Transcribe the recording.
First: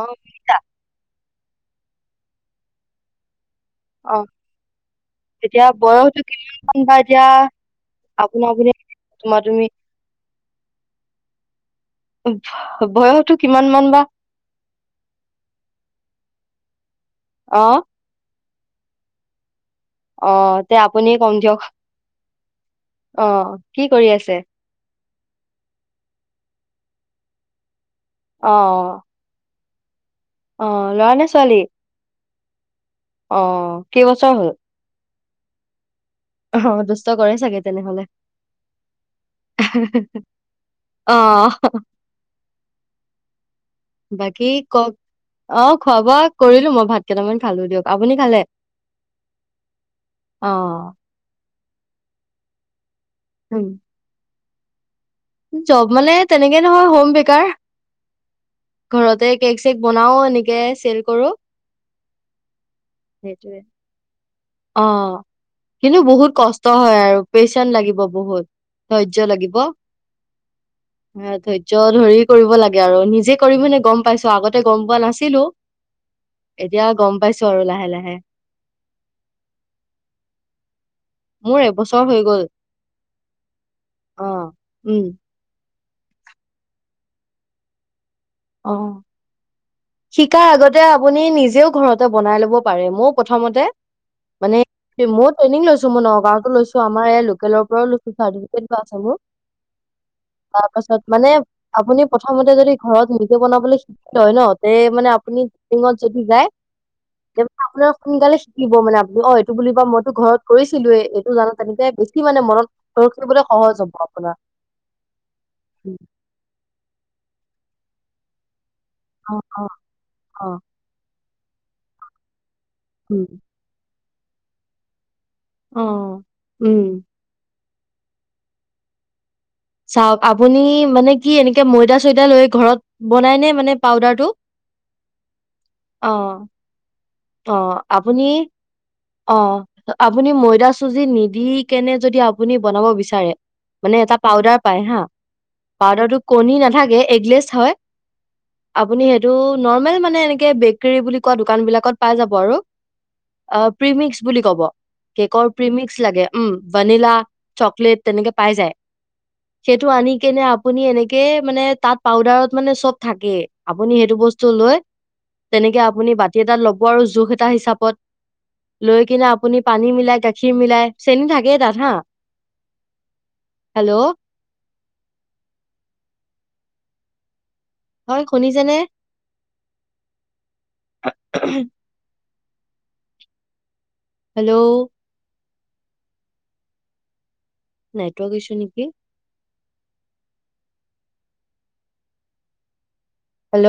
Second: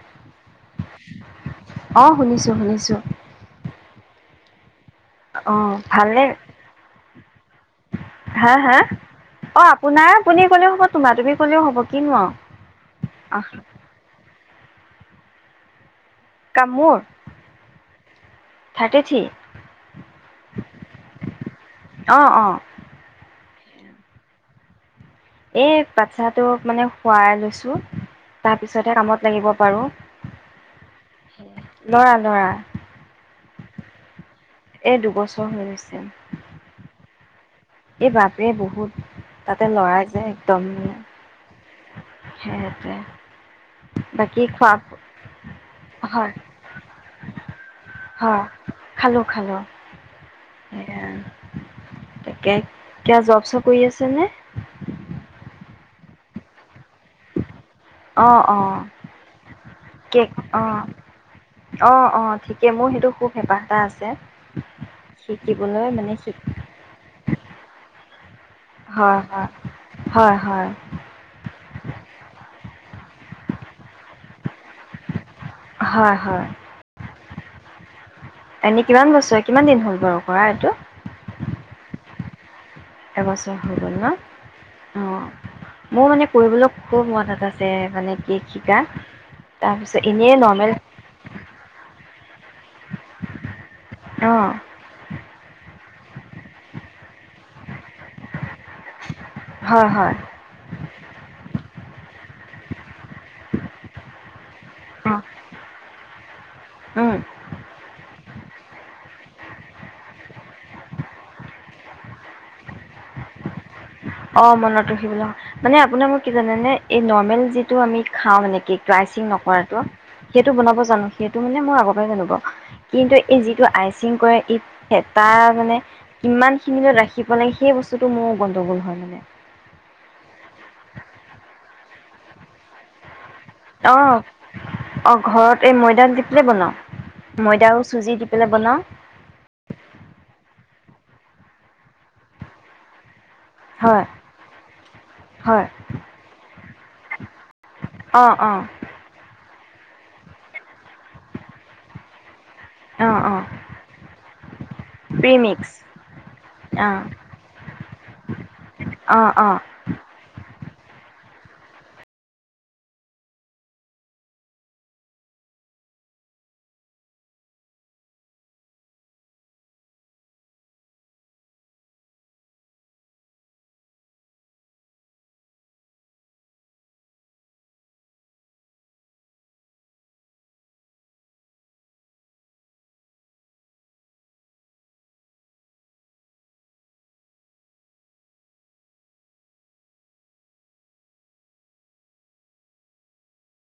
অ শুনিছা। অ শুনিছোঁ শুনিছোঁ। অ। এতিয়া ভালে বয়সতটো কিমান মান বা এতিয়া আপুনা হা আপুনি হা তোমাৰ অ তুমি আপোনাৰ আপুনি ক'লেও হ'ব তোমাৰ তুমি ক'লেও হ'ব কিনো বয়সটো আও কিমান মান বা? কামোৰ অঁ থাৰ্টি থ্ৰী অঁ তে আপুনিয়ে কম দিয়ক অ অ অঁ কি কৰি আছে এই বাটচ্ছাটোক মানে শুৱাই লৈছো। তাৰ পিছতহে কামত লাগিব। পাৰোঁ অঁ ল'ৰা নে ছোৱালী ল'ৰা ল'ৰা অঁ কেইবছৰ হ'ল- এই দুবছৰ হৈ গৈছে। অঁ দুস্ত কৰেই চাগে। তেনেহলে এই বাপেৰে বহুত তাতে লৰাই যায় একদম অ সিহতে- বাকী কওক অঁ খোৱা বোৱা হয় কৰিলো মই ভাত কেইটামান খালো দিয়ক আপুনি খালে হয় খালোঁ খালোঁ অঁ- [unintelligible] কিয় জব চব উম। কৰি আছে নে জব মানে তেনেকে নহয় হোম বেকাৰ অ অ ঘৰতে কেক চেক বনাও কেক এনেকে অঁ চেল কৰো। অঁ অঁ ঠিক এ মোৰ সেইটো খুব হেঁপাহ এটা আছে। অঁ শিকিবলৈ কিন্তু মানে বহুত শিক কষ্ট হয় আৰু পেচেণ্ট লাগিব বহুত হয় ধৈৰ্য হয় লাগিব হয় হয় ধৈৰ্য্য ধৰি কৰিব লাগে আৰু নিজৰ নিজে কৰিম মানে গম পাইছো আগতে গম পোৱা নাছিলো। হয় হয় এতিয়া গম পাইছো আৰু লাহে লাহে এনেই কিমান বস্তু কিমান দিন হ'ল বাৰু কৰা় এইটো মোৰ এবছৰ হৈ গ'ল এবছৰ হৈ গ'ল ন অ উম। অঁ মোৰ মানে কৰিবলৈ খুব মন এটা আছে মানে কেক শিকা অ' তাৰপিছত এনেই শিকাৰ নৰ্মেল আগতে আপুনি নিজেও ঘৰত- বনাই ল'ব পাৰি। ময়ো প্ৰথমতে- অঁ মানে মই টেৰ্নিং লৈছো! মই নগাঁৱতো লৈছো আমাৰ এয়া লোকেলৰ পৰাও লৈছো চাৰ্টিফিকেট লোৱা আছে মোৰ হয় হয় তাৰপাছত মানে আপুনি প্ৰথমতে যদি ঘৰত নি বনাবলৈ শিকি লয় ন এ মানে অঁ আপুনি টেইনিঙত যদি যায় উম। তেতিয়া আপুনি সোনকালে শিকিব ব মানে আপুনি অ এইটো বুলিবা মইতো ঘৰত কৰিছিলোয়ে এইটো জানো তেনেকে বেছি মানে মনত ঘৰত কৰিবলৈ সহজ হ'ব আপোনাৰ। অ মনত ৰাখিবলৈ মানে আপোনাৰ মোক কি জানে নে নৰ্মেল যিটো আমি খাওঁ এনে কেক আইচিং অ অ নকৰাটো অ সেইটো বনাব জানো সেইটো মানে মোৰ আগৰ পাই জানোবাও কিন্তু উম এই যিটো আইছে চিং কৰে ঈদ খেদ তাৰ মানে অ কিমান উম খিনিলৈ ৰাখিব লাগে সেই বস্তু যিটো মোৰ গণ্ডগোল হয় মানে চাওক আপুনি মানে কি এনেকে ময়দা চয়দা লৈ ঘৰত বনাই নে মানে অ পাউদাৰটো? অ ঘৰত এই ময়দা অ দি পেলাই বনাও অ আপুনি অ আপুনি ময়দা চুজি নিদি কেনে যদি আপুনি বনাব বিচাৰে মানে হয় এটা পাউদাৰ পায় হা হয় পাউদাৰতটো কণী নাথাকে এগলেছ হয় অ', অ', আপুনি সেইটো নৰ্মেল মানে এনেকে বেকেৰী বুলি কোৱা দোকান বিলাকত পাই যাব আৰু অ', অ', প্ৰিমিক্স বুলি কব কেকৰ প্ৰিমিক্স লাগে উম অ', ভনিলা চকলেট তেনেকে পাই যায় অ', অ', সেইটো আনি কেনে আপুনি এনেকে মানে তাত পাউদাৰত মানে চব থাকে আপুনি সেইটো বস্তু লৈ তেনেকে আপুনি বাতি এটাত ল ব আৰু জোখ এটা হিচাপত লৈ কিনে আপুনি পানী মিলাই গাখীৰ মিলাই চেনী থাকেই তাত হা হেল্ল' হয় শুনিছে নে অ হম হেল্ল' নেটৱৰ্ক ইছ্যু নেকি হেল্ল'